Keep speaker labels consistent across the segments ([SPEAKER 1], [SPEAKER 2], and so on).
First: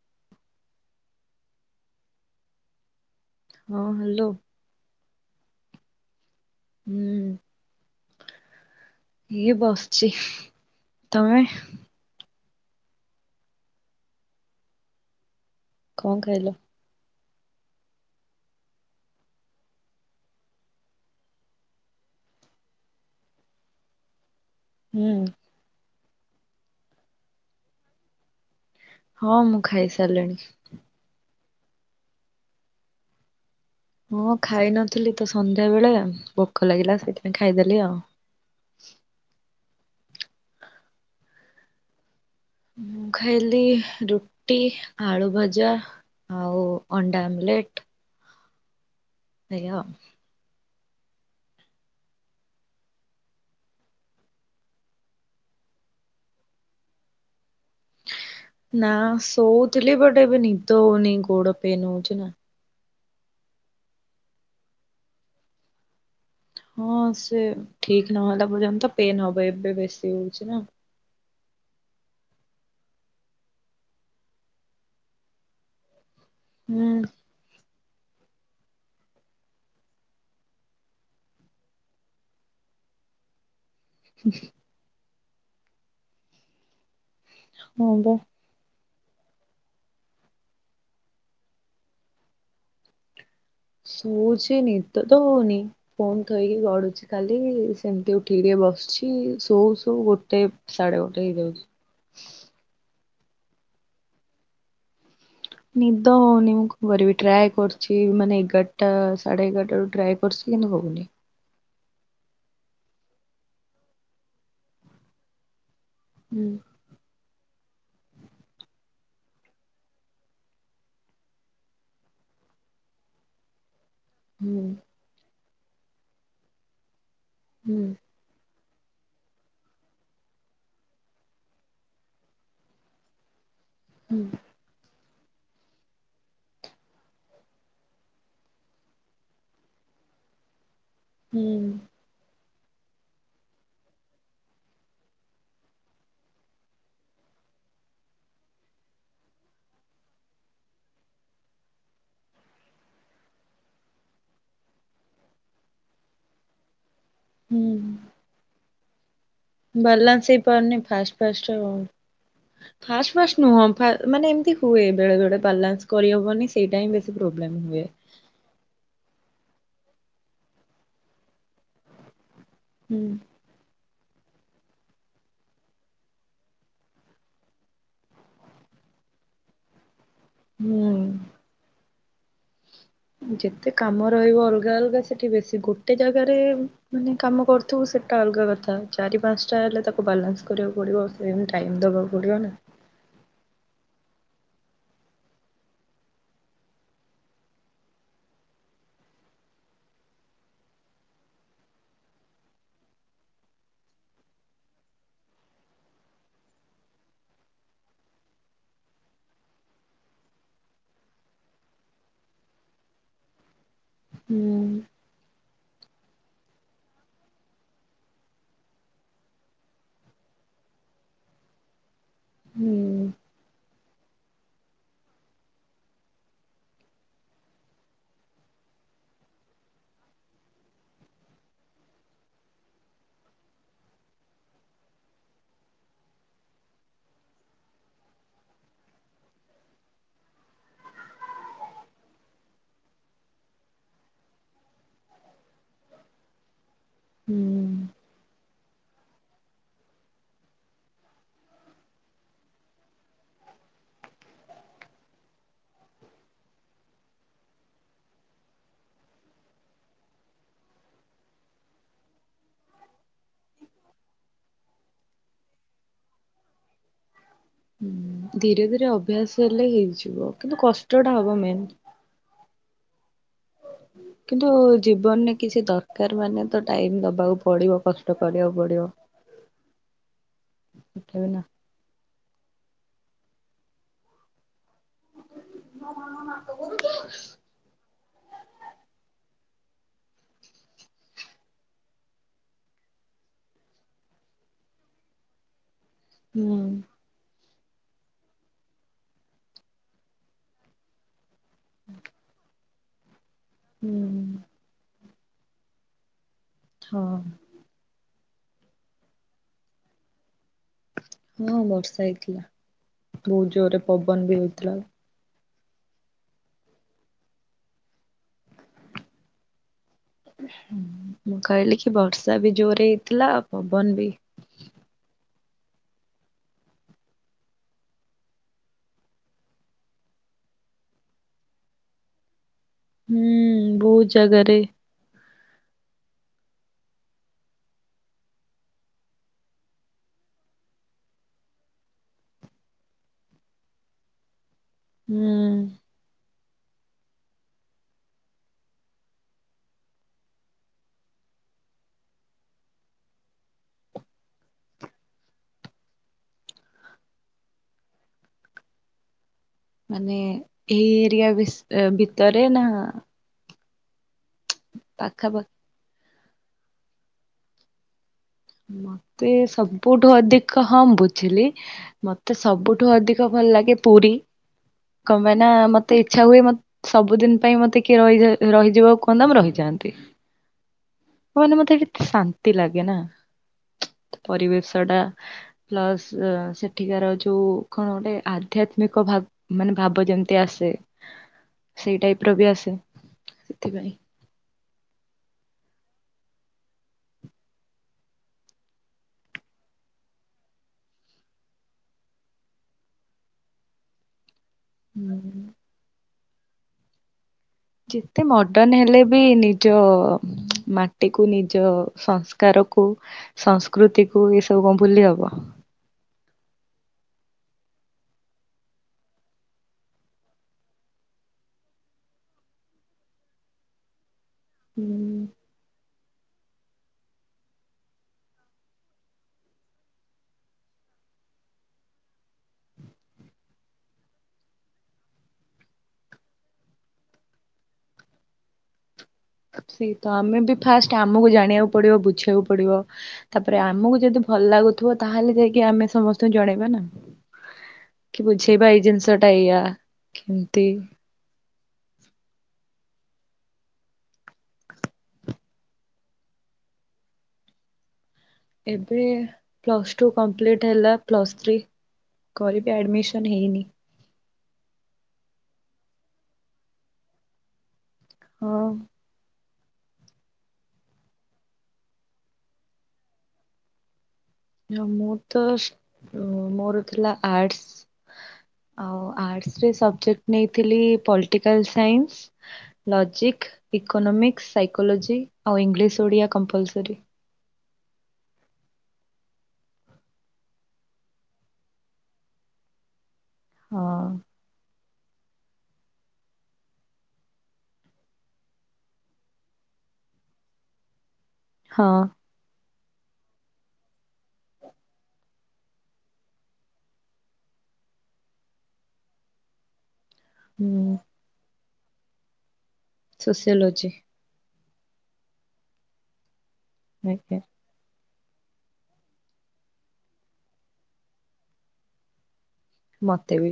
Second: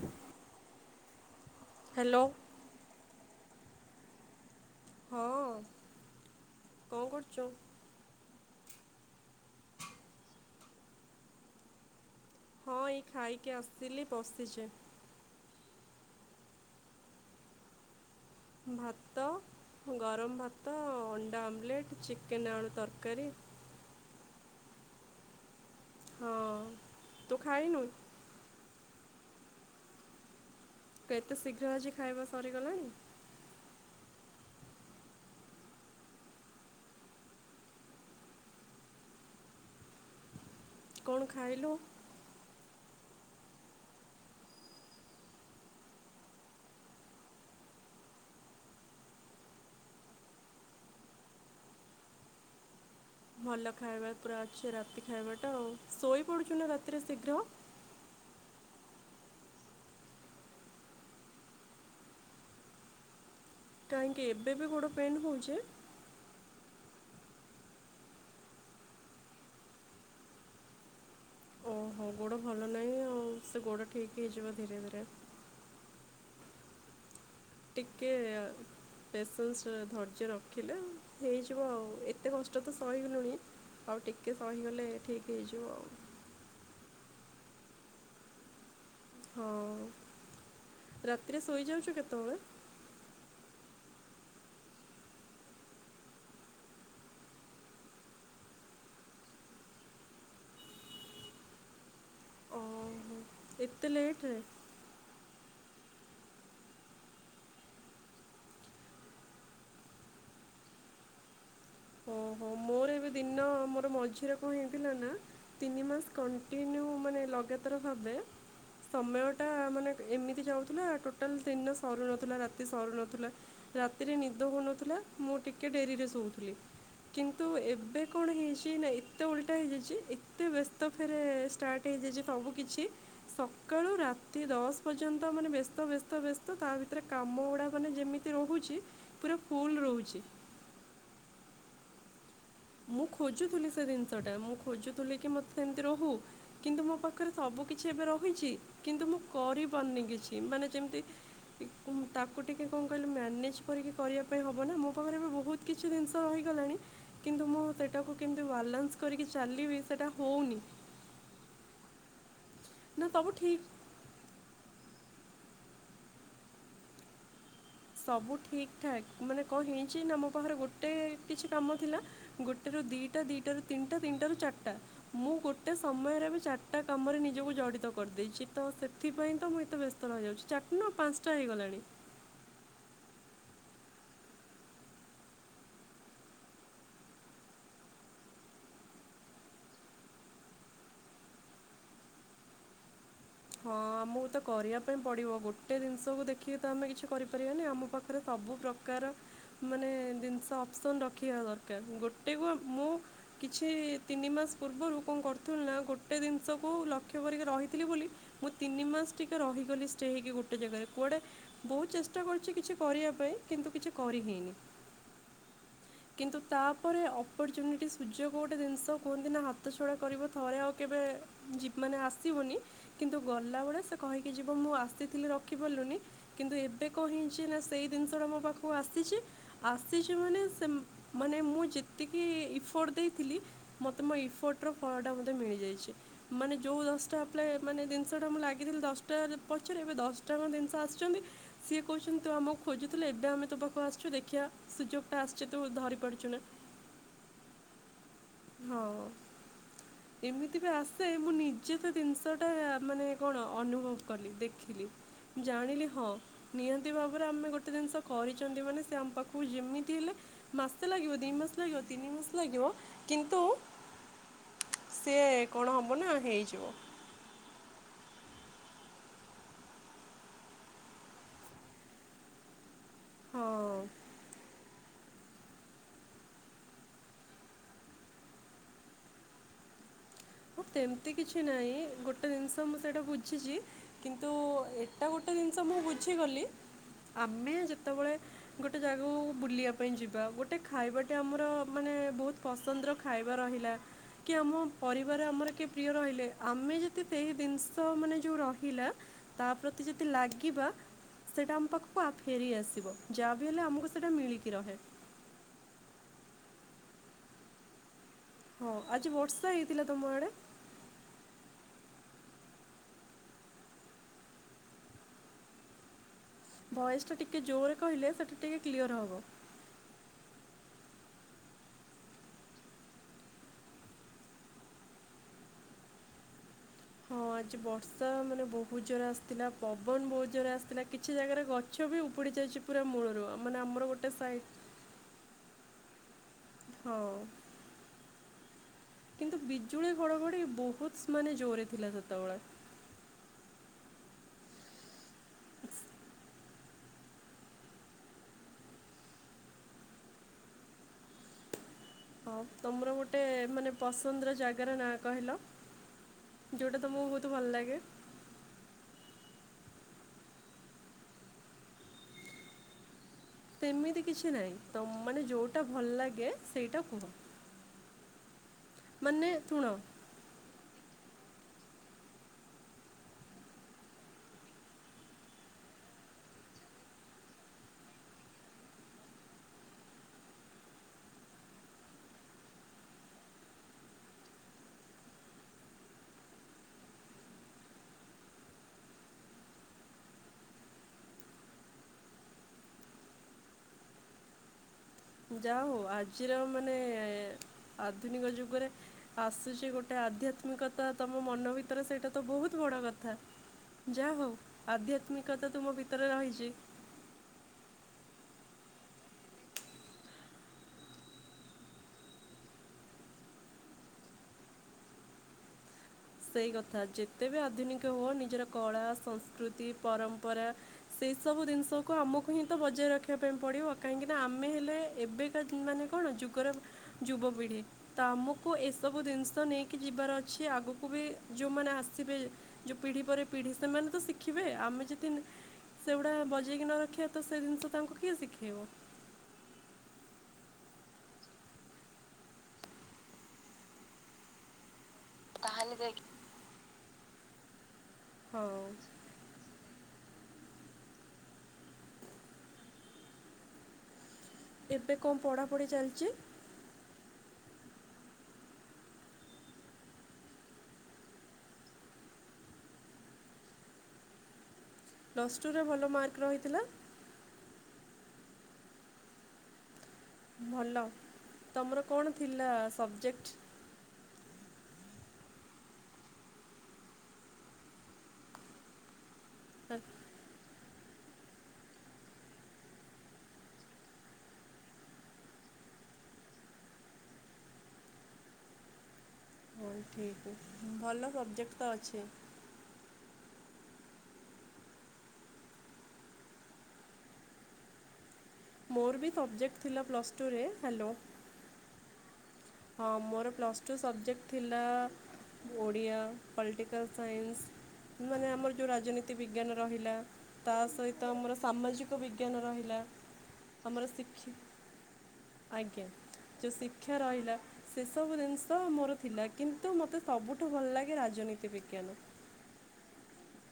[SPEAKER 1] [unintelligible]
[SPEAKER 2] Hello.
[SPEAKER 1] ହଁ hello.
[SPEAKER 2] ହଁ। କଣ
[SPEAKER 1] ହୁଁ
[SPEAKER 2] କରୁଛୁ?
[SPEAKER 1] ଇଏ ବସଛି ତମେ?
[SPEAKER 2] ହଁ ଏଇ ଖାଇକି ଆସିଲି ବଶଛେ।
[SPEAKER 1] କଣ କହିଲ?
[SPEAKER 2] ଭାତ ଗରମ ଭାତ ଅଣ୍ଡା ଆମ୍ଲେଟ୍ ଚିକେନ୍ ଆଳୁ ତରକାରୀ।
[SPEAKER 1] ହୁଁ।
[SPEAKER 2] ହଁ ତୁ ଖାଇ ନୁ?
[SPEAKER 1] ହଁ ମୁଁ ଖାଇ ସାରିଲିଣି।
[SPEAKER 2] ଏତେ ଶୀଘ୍ର ଆଜି ଖାଇବା ସରିଗଲାଣି।
[SPEAKER 1] ହଁ ଖାଇନଥିଲି ତ ସନ୍ଧ୍ୟା ବେଳେ ଭୋକ ଲାଗିଲା ସେଇଥିପାଇଁ ଖାଇଦେଲି ଆଉ।
[SPEAKER 2] କଣ ଖାଇଲୁ?
[SPEAKER 1] ମୁଁ ଖାଇଲି ରୁଟି ଆଳୁ ଭଜା ଆଉ ଅଣ୍ଡା ଆମଲେଟ ଆଜ୍ଞା।
[SPEAKER 2] ଭଲ ଖାଇବା ପୁରା ଅଛେ ରାତି ଖାଇବା ଟା ଆଉ ଶୋଇ ପଡୁଛୁ ନା ରାତିରେ ଶୀଘ୍ର।
[SPEAKER 1] ନା ସୋଚଲିି ବଟେବେ ନିଦନିଁ ଗୋଡପେ ନୁଜ ନା
[SPEAKER 2] କାହିଁକି ଏବେ ବି ଗୋଡ ପେନ ହଉଛି।
[SPEAKER 1] ହଁ ସେ ଠିକ ନହେଲା ପର୍ଯ୍ୟନ୍ତ ପେନ ହବ ଏବେ ବେଶୀ ହଉଛି ନା?
[SPEAKER 2] ଓହୋ ଗୋଡ ଭଲ ନାହିଁ ଆଉ ସେ ଗୋଡ ଠିକ ହେଇଯିବ ଧୀରେ ଧୀରେ।
[SPEAKER 1] ହୁଁ।
[SPEAKER 2] ଟିକେ ପେସେନ୍ସ ଧୈର୍ଯ୍ୟ ରଖିଲେ ହେଇଯିବ ଆଉ ଏତେ କଷ୍ଟ ତ ସହିଲଣି। ଆଉ ଟିକେ ସହିଗଲେ ଠିକ ହେଇଯିବ ଆଉ।
[SPEAKER 1] ହଁ ବା।
[SPEAKER 2] ହଁ ରାତିରେ ଶୋଇଯାଉଛୁ କେତେବେଳେ
[SPEAKER 1] ଶୋଉଛି ନିଦ ତ ହଉନି ଫୋନ ଥୋଇକି ଗଡୁଛି ଖାଲି ସେମିତି ଉଠିକିି ଟିକେ ବସୁଛି ଶୋଉ ଶୋଉ ଗୋଟେ ସାଢେ ଗୋଟେ ହେଇଯାଉଛି।
[SPEAKER 2] ଏତେ ଲେଟ୍ ରେ
[SPEAKER 1] ନିଦ ହୋଉନି କଣ କରିବି ଟ୍ରାଏ କରୁଛିି ମାନେ ଏଗାରଟା ସାଢେ ଏଗାରଟା ବେଳକୁ ଟ୍ରାଏ କରୁଛି କିନ୍ତୁ ହଉନି।
[SPEAKER 2] ଓହୋ ମୋର ଏବେ ଦିନ ମୋର ମଝିରେ କଣ ହେଇଥିଲା ନା। ତିନି ମାସ
[SPEAKER 1] ହୁଁ
[SPEAKER 2] କଣ୍ଟିିନିୟୁ ମାନେ ଲଗାତାର ର ଭାବେ ସମୟଟା ମାନେ ଏମିତି ଯାଉଥିଲା ଟୋଟାଲ ଦିନ ସରୁନଥିଲା ରାତି ସରୁ ନଥିଲା। ରାତିରେ ନିଦ
[SPEAKER 1] ହୁଁ
[SPEAKER 2] ହଉନଥିଲା ମୁଁ ଟିକେ ଟିକେ ଡେରିରେ ଶୋଉଥିଲଥିଲେ। କିନ୍ତୁ
[SPEAKER 1] ହୁଁ
[SPEAKER 2] ଏବେ କଣ ହେଇଛି କି ନାଇଁ ଏତେ ଓଲଟା ହେଇଯାଇଛି ଏତେ ବ୍ୟସ୍ତ ଫେରେ ଷ୍ଟାର୍ଟ ହେଇଯାଇଛି ସବୁ କିଛି। ସକାଳୁ
[SPEAKER 1] ହୁଁ
[SPEAKER 2] ରାତି ଦଶ ବଜେ ତାମାନେ ବ୍ୟସ୍ତ ବ୍ୟସ୍ତ ବ୍ୟସ୍ତ ତା ଭିତରେ କାମ ଗୁଡା ମାନେ ଯେମତିରହୁଛି ପୁରା ଫୁଲ୍ ରହୁଛି।
[SPEAKER 1] ହୁଁ।
[SPEAKER 2] ମୁଁ ଖୋଜୁଥିଲି ସେ ଜିନିଷଟା ମୁଁ ଖୋଜୁଥିଲି କି ମତେ ସେମିତି ରହୁ କିନ୍ତୁ ମୋ ପାଖରେ ସବୁ କିଛି ଏବେ ରହିଛି କିନ୍ତୁ ମୁଁ କରିପାରୁନି କିଛି ମାନେ ଯେମିତି ତାକୁ ଟିକେ କଣ କହିଲି ମ୍ୟାନେଜ କରିକି କରିବା ପାଇଁ ହେବ ନା ମୋ ପାଖରେ ଏବେ ବହୁତ କିଛି ଜିନିଷ ରହିଗଲାଣି। କିନ୍ତୁ ମୁଁ
[SPEAKER 1] ହୁଁ
[SPEAKER 2] ସେଟାକୁ କେମିତି ବାଲାନ୍ସ କରିକି ଚାଲିବି ସେଇଟା
[SPEAKER 1] ବାଲାନ୍ସ ହେଇ
[SPEAKER 2] ହେଉନି
[SPEAKER 1] ପାରୁନି
[SPEAKER 2] ନା
[SPEAKER 1] ଫାଷ୍ଟ ଫାଷ୍ଟ ଫାଷ୍ଟ
[SPEAKER 2] ସବୁ
[SPEAKER 1] ଫାଷ୍ଟ
[SPEAKER 2] ଠିକ୍
[SPEAKER 1] ନୁହଁ ମାନେ ଏମିତି ହୁଏ। ବେଳେ ବେଳେ ବାଲାନ୍ସ କରିହବନି ସେଇଟା ବେଶୀ ପ୍ରୋବ୍ଲେମ ହୁଏ।
[SPEAKER 2] ସବୁ ଠିକ ଠାକ୍। ମାନେ କଣ ହେଇଛି ନା ଆମ ପାଖରେ ଗୋଟେ କିଛି କାମ ଥିଲା। ଗୋଟେରୁ
[SPEAKER 1] ହୁଁ
[SPEAKER 2] ଦିଟା ଦିଟାରୁ ତିନିଟା ତିନିଟାରୁ ଚାରିଟା ମୁଁ ଗୋଟେ ସମୟରେ ଏବେ ଚାରିଟା କାମରେ ନିଜକୁ ଜଡ଼ିତ କରିଦେଇଛି ତ ସେଥିପାଇଁ ତ ମୁଁ ଏତେ ବ୍ୟସ୍ତ ର ହୋଇଇଯାଉଛି ଚାରିଟା ନୁହଁ
[SPEAKER 1] ହୁଁ।
[SPEAKER 2] ପାଞ୍ଚଟା ହେଇଗଲାଣି।
[SPEAKER 1] ଯେତେ କାମ ରହିବ ଅଲଗା ଅଲଗା ସେଠି ବେଶୀ ଗୋଟେ ଜାଗାରେ ମାନେ କାମ କରୁଥିବୁ ସେଟା ଅଲଗା କଥା ଚାରି ପାଞ୍ଚଟା ହେଲେ ତାକୁ ବାଲାନ୍ସ କରିବାକୁ ପଡିବ ସେମତି ଟାଇମ ଦବାକୁ ପଡିବ ନା।
[SPEAKER 2] ହଁ ଆମକୁ ତ କରିବା ପାଇଁ ପଡ଼ିବ ଗୋଟେ ଜିନିଷକୁ ଦେଖିକି ତ ଆମେ କିଛି କରିପାରିବାନି ଆମ ପାଖରେ ସବୁ ପ୍ରକାର ମାନେ ଜିନିଷ ଅପ୍ସନ୍ ରଖିବା ଦରକାର ଗୋଟେକୁ ମୁଁ କିଛି ତିନି ମାସ ପୂର୍ବରୁ କଣ କରୁଥିଲି ନା ଗୋଟେ ଜିନିଷକୁ ଲକ୍ଷ୍ୟ କରିକି ରହିଥିଲି ବୋଲି। ମୁଁ ତିନି ମାସ ଟିକେ ରହିଗଲି ଷ୍ଟେ ହେଇକି ଗୋଟେ ଜାଗାରେ କୁଆଡ଼େ ବହୁତ ଚେଷ୍ଟା କରୁଛି କିଛି କରିବା ପାଇଁ କିନ୍ତୁ କିଛି କରି
[SPEAKER 1] ହୁଁ
[SPEAKER 2] ହେଇନି। କିନ୍ତୁ ତାପରେ ଅପର୍ଚୁନିଟି ସୁଯୋଗ ଗୋଟେ ଜିନିଷ କୁହନ୍ତି ନା ହାତ ଛଡା କରିବ ଥରେ ଆଉ କେବେ ମାନେ ଆସିବନି।
[SPEAKER 1] ହୁଁ
[SPEAKER 2] କିନ୍ତୁ ଗଲାବେଳେ ସେ କହିକି ଯିବ ମୁଁ ଆସିଥିଲି ରଖିପାରିଲୁନି କିନ୍ତୁ ଏବେ କହି ଯେ ନା ସେଇ ଜିନିଷଟା ମୋ ପାଖକୁ ଆସିଛି ଆସିଛି ମାନେ ସେ ମାନେ ମୁଁ ଯେତିକି ଇଫୋର୍ଟ ଦେଇଥିଲି ମୋତେ ମୋ ଇଫୋର୍ଟର ଫଳଟା ମୋତେ ମିଳିଯାଇଛି ମାନେ ଯେଉଁ ଦଶଟା ଆପ୍ ମାନେ ଜିନିଷଟା ମୁଁ ଲାଗିଥିଲି ଦଶଟା ପଛରେ ଏବେ ଦଶଟାଙ୍କ ଜିନିଷ ଆସୁଛନ୍ତି ସିଏ କହୁଛନ୍ତି ତୁ ଆମକୁ ଖୋଜୁୁଥୁଲୁ ଏବେ ଆମେ ତୋ ପାଖକୁ ଆସିଛୁ ଦେଖିଆ ସୁଯୋଗ ଟା ଆସିଛି ତୁ ଧରି ପାରୁଛୁ ନା
[SPEAKER 1] ହୁଁ।
[SPEAKER 2] ହଁ ଏମିତି ବି ଆସେ ମୁଁ ନିଜେ ସେ ଜିନିଷ ଟା ମାନେ କଣ ଅନୁଭବ କଲି ଦେଖିଲି ଜାଣିଲି ହଁ ନିହାତି ଭାବରେ ଆମେ ଗୋଟେ ଜିନିଷ କରିଛନ୍ତି ମାନେ ସେ ଆମ ପାଖକୁ ଯେମିତି ହେଲେ ମାସେ ଲାଗିବ ଦି ମାସ ଲାଗିବ ତିନି ମାସ ଲାଗିବ କିନ୍ତୁ ସିଏ କଣ ହବ ନା ହେଇଯିବ।
[SPEAKER 1] ହୁଁ ଧିରେ ଧିରେ ଅଭ୍ୟାସ ହେଲେ ହେଇଯିବ କିନ୍ତୁ କଷ୍ଟ ଟା ହବ ମେନ୍
[SPEAKER 2] ହଁ।
[SPEAKER 1] କିନ୍ତୁ ଜୀବନରେ କିଛି ଦରକାର ମାନେ ତ ଟାଇମ ଦବାକୁ ପଡିବ କଷ୍ଟ କରିଆକୁ ପଡିବ।
[SPEAKER 2] ସେମିତି
[SPEAKER 1] ଉଠେଇବି ନା
[SPEAKER 2] କିଛି ନାଇଁ ଗୋଟେ ଗୋଟେ ଜିନିଷ ମୁଁ ସେଇଟା ବୁଝିଛି କିନ୍ତୁଏ ଏଟା ଗୋଟେ ଜିନିଷ ମୁଁ ବୁଝିଗଲି ଆମେ ଯେତବଳେ ଗୋଟେ ଜାଗାକୁ ବୁଲିଆ ପାଇଁ ଯିବା ଗୋଟେ ଖାଇବା ଟେ ଆମର ମାନେ ବହୁତ ପସନ୍ଦର ଖାଇବା ରହିଲା କି ଆମ ପ ର ଆମର କିଏ ପ୍ରିୟ ରହିଲେ
[SPEAKER 1] ହୁଁ
[SPEAKER 2] ଆମେ ଯଦି ସେହି ଜିନି ସ ମାନେ ଯୋଉ ରହିଲା ତା ପ୍ରତି ଯଦି ଲାଗିବା ସେଇଟା ଆମ ପାଖୁକୁ ଫେରି ଆସ ସିବ। ଯାହା ବିି ହେଲେ ଆମକୁ
[SPEAKER 1] ହୁଁ
[SPEAKER 2] ସେଇଟା ମିଳିକି ରହେ।
[SPEAKER 1] ହଁ।
[SPEAKER 2] ହଁ ଆଜି ବର୍ଷା ହେଇଥିଲା ତମ ଆଡେ?
[SPEAKER 1] ହଁ ବର୍ଷା ହେଇଥିଲା ବହୁତ ଜୋରରେ ପବନ ବି ହେଇଥିଲା ଆଉ
[SPEAKER 2] ଭଏସ ଟା ଟିକେ ଜୋରେ କହିଲେ ସେଟା ଟିକେ କ୍ଲିଅର ହବ।
[SPEAKER 1] ମୁଁ କହିଲି କି ବର୍ଷା ବି ଜୋର ହେଇଥିଲା ଆଉ ପବନ ବି।
[SPEAKER 2] ହଁ ଆଜି ବର୍ଷା ମାନେ ବହୁତ ଜୋରରେ ଆସିଥିଲା ପବନ ବହୁତ ଜୋରରେ ଆସିଥିଲା କିଛି ଜାଗାରେ ଗଛ ବି ଉପୁଡି ଯାଇଛି। ପୁରା ମୂଳରୁ
[SPEAKER 1] ହୁଁ
[SPEAKER 2] ମାନେ ଆମର
[SPEAKER 1] ବହୁତ
[SPEAKER 2] ଗୋଟେ ସାଇଟଟ୍
[SPEAKER 1] ଜାଗାରେ
[SPEAKER 2] ହଉ। କିନ୍ତୁ ବିଜୁଳି ଘଡଘଡି ବହୁତ ମାନେ ଜୋରେ ଥିଲା ସେତବଳେ
[SPEAKER 1] ହୁଁ।
[SPEAKER 2] ହଁ ତମର ଗୋଟେ ମାନେ ପସନ୍ଦର ଜାଗାର ନାଁ କହିଲ ଯୋଉଟା ତମକୁ ବହୁତ ଭଲ ଲାଗେ।
[SPEAKER 1] ମାନେ ଏଇ ଏରିଆ ଭିତରେ ନା
[SPEAKER 2] ସେମିତି କିଛି ନାଇଁ। ତ ମାନେ
[SPEAKER 1] ପାଖାପାଖି
[SPEAKER 2] ଯୋଉଟା ଭଲ ଲାଗେ ସେଇଟା କୁହ। ମାନେ
[SPEAKER 1] ମତେ
[SPEAKER 2] ଶୁଣ
[SPEAKER 1] ସବୁଠୁ ଅଧିକ ହମ୍ବୁ ଝିଲି ମତେ ସବୁଠୁ ଅଧିକ ଭଲ ଲାଗେ ପୁରୀ କଣ ପାଇଁ ନା ମତେ ଇଚ୍ଛା ହୁଏ ସବୁଦିନ ପାଇଁ ମତେ କିଏ ରହି ରହିଯିବାକୁ କୁହନ୍ତା ମୁଁ ରହିଯାଆନ୍ତି କୁହନି ମତେ କେତେ ଶାନ୍ତି ଲାଗେ ନା। ପରିବେଶ ଟା ପ୍ଲସ୍ ସେଠିକାର ଯୋଉ କଣ ଗୋଟେ ଆଧ୍ୟାତ୍ମିକ ଭା ଭାବ ମାନେ ଭାବ ଯେମତି ଆସେ ସେଇ ଟାଇପର ବି ଆସେ ସେଥିପାଇଁ
[SPEAKER 2] ଯା ହଉ ଆଜିର ମାନେ ଆଧୁନିକ ଯୁଗରେ ଆସୁଛି ଗୋଟେ ଆଧ୍ୟାତ୍ମିକତା ତମ ମନ ଭିତରେ ସେଇଟା ତ ବହୁତ ବଡ କଥା ଯା ହଉ
[SPEAKER 1] ହୁଁ।
[SPEAKER 2] ଆଧ୍ୟାତ୍ମିକତା ତୁମ ଭିତରେ ରହିଚି। [inaudible]
[SPEAKER 1] ଯେତେ ମଡର୍ଣ୍ଣ ହେଲେ ବି ନିଜ ମାଟି କୁ ନିଜ ସଂସ୍କାର କୁ ସଂସ୍କୃତି କୁ ଏସବୁ କଣ ଭୁଲି ହବ।
[SPEAKER 2] ସେଇ କଥା ଯେତେ ବି ଆଧୁନିକ ହୁଅ ନିଜର କଳା, ସଂସ୍କୃତି, ପରମ୍ପରା ସେଇସବୁ ଜିନିଷକୁ ଆମକୁ ହିଁ ତ ବଜାୟ ରଖିବା ପାଇଁ ପଡିବ କାହିଁକି ନା ଆମେ ହେଲେ ଏବେକା ମାନେ କଣ ଯୁଗର ଯୁବପିଢ଼ି ତ ଆମକୁ ଏସବୁ ଜିନିଷ ନେଇକି ଯିବାର ଅଛି ଆଗକୁ। ତା କୁ ବି ଯେଉଁମାନେ ଆସିବେ ଯେଉଁ ପିଢ଼ି ପରେ ପିଢ଼ି ସେମାନେ ତ ଶିଖିବେ ଆମେ ଯଦି ସେଗୁଡ଼ା ବଜେଇକି ନ ରଖିବା ତ ସେ ଜିନିଷ ତାଙ୍କୁ କିଏ ଶିଖେଇବ।
[SPEAKER 1] ସେ ତ ଆମେ ବି ଫାଷ୍ଟ ଆମକୁ ଜାଣିବାକୁ ପଡିବ ବୁଝିବାକୁ ପଡିବ ତାପରେ ଆମକୁ ଯଦି ଭଲ ଲାଗୁ ଥିବ ତାହେଲେ ଯାଇକି ଆମେ ସମସ୍ତଙ୍କୁ ଜଣେଇବା ନା କି
[SPEAKER 2] ହଁ
[SPEAKER 1] ବୁଝେଇ ବା ଏଇ ଜିନିଷଟା ଏୟା। କେମିତି
[SPEAKER 2] ଏବେ କଣ ପଢାପଢି ଚାଲିଛି।
[SPEAKER 1] ଏବେ ପ୍ଲସ୍ ଟୁ କମ୍ପ୍ଲିଟ ହେଲା ପ୍ଲସ୍ ଥ୍ରୀ କରିବି ଆଡମିସନ ହେଇନି।
[SPEAKER 2] ପ୍ଲସ୍ ଟୁରେ ଭଲ ମାର୍କ ରହିଥିଲା।
[SPEAKER 1] ହଁ।
[SPEAKER 2] ଭଲ ତମର କଣ ଥିଲା ସବଜେକ୍ଟ?
[SPEAKER 1] ମୋର ତ ମୋର ଥିଲା ଆର୍ଟସ ଆଉ ଆର୍ଟସରେ ସବଜେକ୍ଟ ନେଇ ଥିଲି political science logic economics psychology ଆଉ ଇଂଲିଶ ଓଡ଼ିଆ କମ୍ପଲସରି।
[SPEAKER 2] ହଉ ଠିକ୍ ଭଲ ସବଜେକ୍ଟ ତ ଅଛି।
[SPEAKER 1] ହଁ।
[SPEAKER 2] ମୋର ବି ସବଜେକ୍ଟ ଥିଲା ପ୍ଲସ୍ ଟୁରେ ହ୍ୟାଲୋ
[SPEAKER 1] ହଁ।
[SPEAKER 2] ହଁ ମୋର ପ୍ଲସ୍ ଟୁ ସବଜେକ୍ଟ ଥିଲା ଓଡ଼ିଆ ପଲିଟିକାଲସାଇନ୍ସ ମାନେ ଆମର ଯେଉଁ ରାଜନୀତି ବିଜ୍ଞାନ ରହିଲା ତା
[SPEAKER 1] ହୁଁ
[SPEAKER 2] ସହିତ ଆମର ସାମାଜିକ ବିଜ୍ଞାନ ରହିଲା। ଆମର
[SPEAKER 1] ସୋସିଓଲୋଜି
[SPEAKER 2] ସିିଖି ଆଜ୍ଞା। ଯେଉ ଶିକ୍ଷା ରହିଲା।
[SPEAKER 1] ଆଜ୍ଞା
[SPEAKER 2] ସେ ସବୁ ଜିନିଷ ମୋର ଥିଲା କିନ୍ତୁ ମୋତେ ସବୁଠୁ ଭଲ ଲାଗେ ରାଜନୀତି ବିଜ୍ଞାନ।
[SPEAKER 1] ମତେ ବି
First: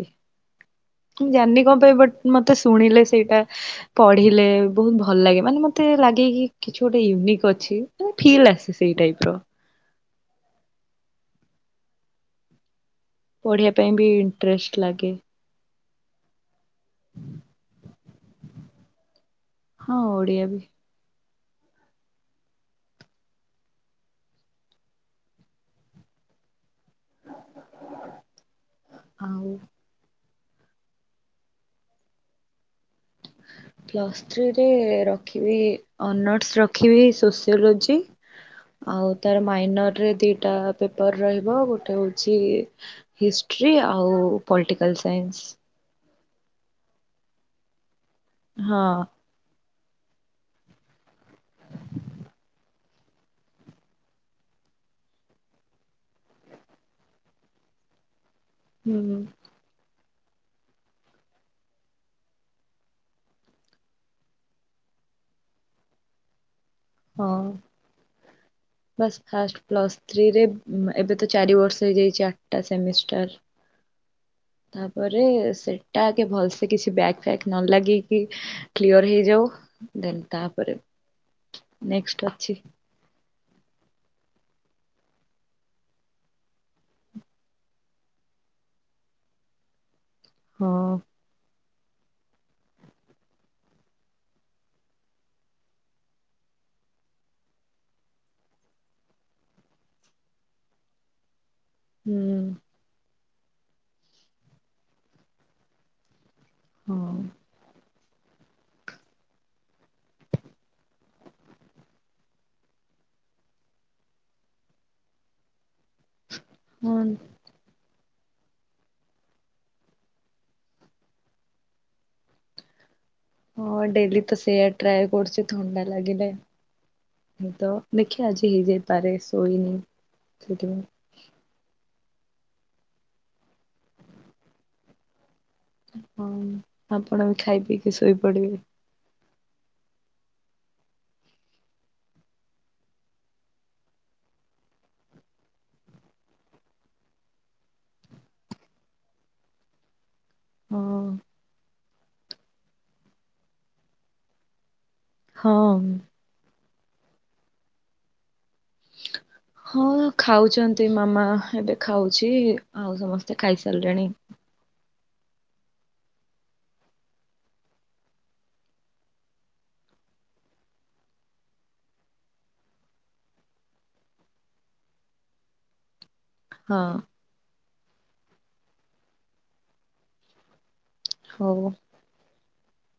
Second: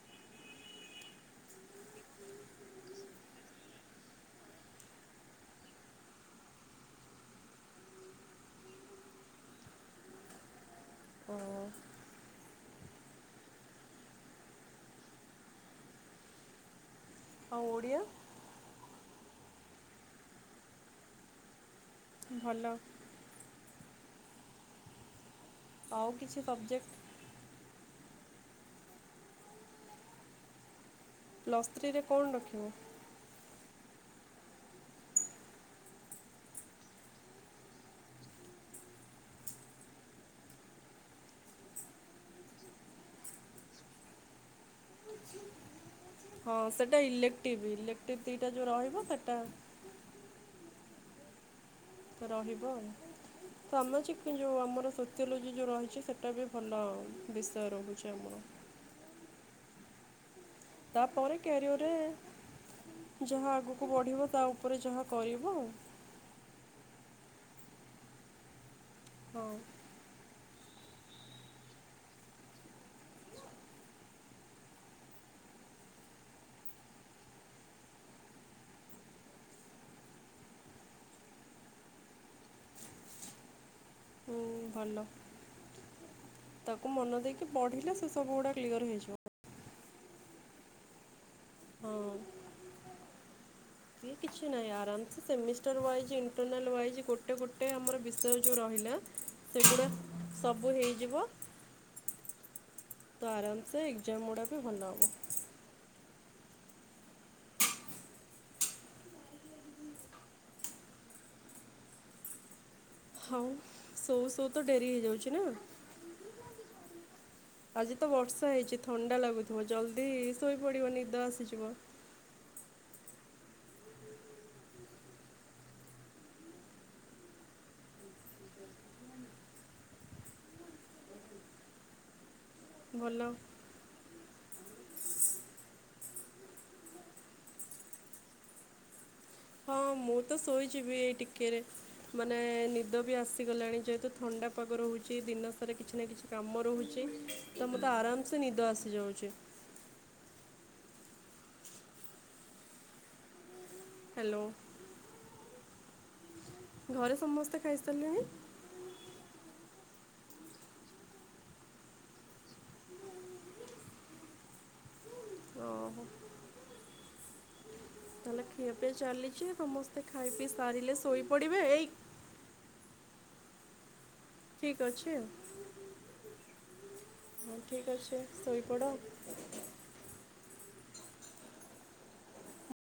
[SPEAKER 1] ମୁଁ ଜାଣିନି କଣ ପାଇଁ ବଟ ମତେ ଶୁଣିଲେ ସେଇଟା ପଢିଲେ ବହୁତ ଭଲ ଲାଗେ ମାନେ ମତେ ଲାଗେ କି କିଛି ଗୋଟେ ୟୁନିକ୍ ଅଛିା ଫିଲ୍ ଆସେ ସେଇ ଟାଇପର।
[SPEAKER 2] ଓ
[SPEAKER 1] ପଢିବା ପାଇଁ ବି ଇଣ୍ଟରେଷ୍ଟ ଲାଗେ।
[SPEAKER 2] ଆଉ ଓଡ଼ିଆ
[SPEAKER 1] ହଁ ଓଡ଼ିଆ ବି
[SPEAKER 2] ଭଲ ଆଉ କିଛି ସବଜେକ୍ଟ
[SPEAKER 1] ଆଉ
[SPEAKER 2] ପ୍ଲସ୍ତ୍ରୀରେ କଣ ରଖିବ।
[SPEAKER 1] ପ୍ଲସ୍ତ୍ରୀରେ ରଖିବି ଅନର୍ସ ରଖିବି ସୋସିଓଲୋଜି ଆଉ ତାର ମାଇନରରେ ଦୁଇଟା ପେପର୍ ରହିବ ଗୋଟେ ହେଉଛି ହିଷ୍ଟ୍ରି ଆଉ ପଲିଟିକାଲ ସାଇନ୍ସ।
[SPEAKER 2] [inaudible] ତି ତିଟା ଯୋଉ
[SPEAKER 1] ହଁ
[SPEAKER 2] ରହିବ ସେଟା ରହିବ। ସାମାଜିକ ଯୋଉ ଆମର ସୋସିଓଲୋଜି ଯୋଉ ରହିଛି ସେଟା ବି ଭଲ ବିଷୟ ରହୁଚି ଆମର।
[SPEAKER 1] ହୁଁ।
[SPEAKER 2] ତାପରେ କ୍ୟାରିଅରରେ ଯାହା ଆଗୁକୁ ବଢ଼ିବ ତା ଉପରେ ଯାହା କରିବ ଆଉ।
[SPEAKER 1] ହଁ। ବାସ୍
[SPEAKER 2] ଆଉ।
[SPEAKER 1] ଫାଷ୍ଟ ପ୍ଲସ୍ ଥ୍ରୀରେ ଉମା ଏବେ ତ ଚାରି ବର୍ଷ ହେଇଯାଇଚି ଆଟା ସେମିଷ୍ଟାର। ତାପରେ ସେଟା ଆଗେ ଭଲସେ କିଛି ବ୍ୟାକ୍ ଫ୍ୟାକ୍ ନ ଲାଗିକି କ୍ଲିୟର ହେଇଯାଉ ଦେନ୍ ତାପରେ ନେଷ୍ଟ୍ ଅଛି।
[SPEAKER 2] ହୁଁ ଭଲ ତାକୁ ମନ ଦେଇକି ପଢିଲେ ସେ ସବୁଉଡା କ୍ଲିୟର ହେଇଯିବ।
[SPEAKER 1] ହଁ।
[SPEAKER 2] ଇଏ କିଛି ନାଇଁ ଆରାମସେ ସେମିଷ୍ଟର ୱାଇଜ ଇଣ୍ଟରନାଲ ୱାଇଜ୍ ଗୋଟେ ଗୋଟେ ଆମର ବିଷୟ ଯୋଉ ରହିଲା ସେଗୁଡ଼ା ସବୁ ହେଇଯିବ।
[SPEAKER 1] ହୁଁ।
[SPEAKER 2] ତ ଆରାମସେ ଏକ୍ଜାମଉଡ଼ା ବି ଭଲ ହବ।
[SPEAKER 1] ହଁ।
[SPEAKER 2] ହଉ ସୋଉ ସୋଉ ତ ଡେରି ହେଇଯାଉଚି ନାଁ।
[SPEAKER 1] ହଁଁ ତ।
[SPEAKER 2] ଆଜି ତ ବର୍ଷା ହେଇଚି ଥଣ୍ଡା ଲାଗୁଥୁବ ଜଲ୍ଦି ଶୋଇପଡି଼ବ ନିଦ ଆସିଯିବ।
[SPEAKER 1] ହଁ ଡେଲି ତ ସେଇୟା ଟ୍ରାଏ କରୁଚି ଥଣ୍ଡା ଲାଗିଲେ ତ ଦେଖିଆ ଆଜି ଯେ ପାରେ ଶୋଇନି ସେଇଥିପାଇଁ।
[SPEAKER 2] ଭଲ।
[SPEAKER 1] ହଁ ଆପଣ ବି ଖାଇ ପିଇକି ଶୋଇପଡି଼ବେ।
[SPEAKER 2] ହଁ ମୁଁ ତ ଶୋଇଯିବି ଏଇ ଟିକେରେ ମାନେ ନିଦ ବି ଆସିଗଲାଣି ଯେହେତୁ ଥଣ୍ଡା ପାଗ ରହୁଚି ଦିନ ସାରା କିଛି ନାଁ କିଛି କାମ ରହୁଚି ତ ମତେ ଆରାମସେ ନିଦ ଆସିଯାଉଚି।
[SPEAKER 1] ହଁ।
[SPEAKER 2] ହ୍ୟାଲୋ।
[SPEAKER 1] ହଁ।
[SPEAKER 2] ଘରେ ସମସ୍ତେ ଖାଇସାରଲେଣି?
[SPEAKER 1] ହଁ ଖାଉଚନ୍ତି ମାମା ଏବେ ଖାଉଚି ଆଉ ସମସ୍ତେ ଖାଇସାରଲେଣି।
[SPEAKER 2] ଓହୋ। ତାହେଲେ ଖିଆ ପିଆ ଚାଲିଚି ସମସ୍ତେ ଖାଇ ପିଇ ସାରିଲେ ଶୋଇପଡି଼ବେ ଏଇ ଠିକ ଅଛି ଆଉ।
[SPEAKER 1] ହଁ।
[SPEAKER 2] ଅଁ ଠିକ୍ ଅଛି ଶୋଇ ପଡ଼।
[SPEAKER 1] ହୋଉ।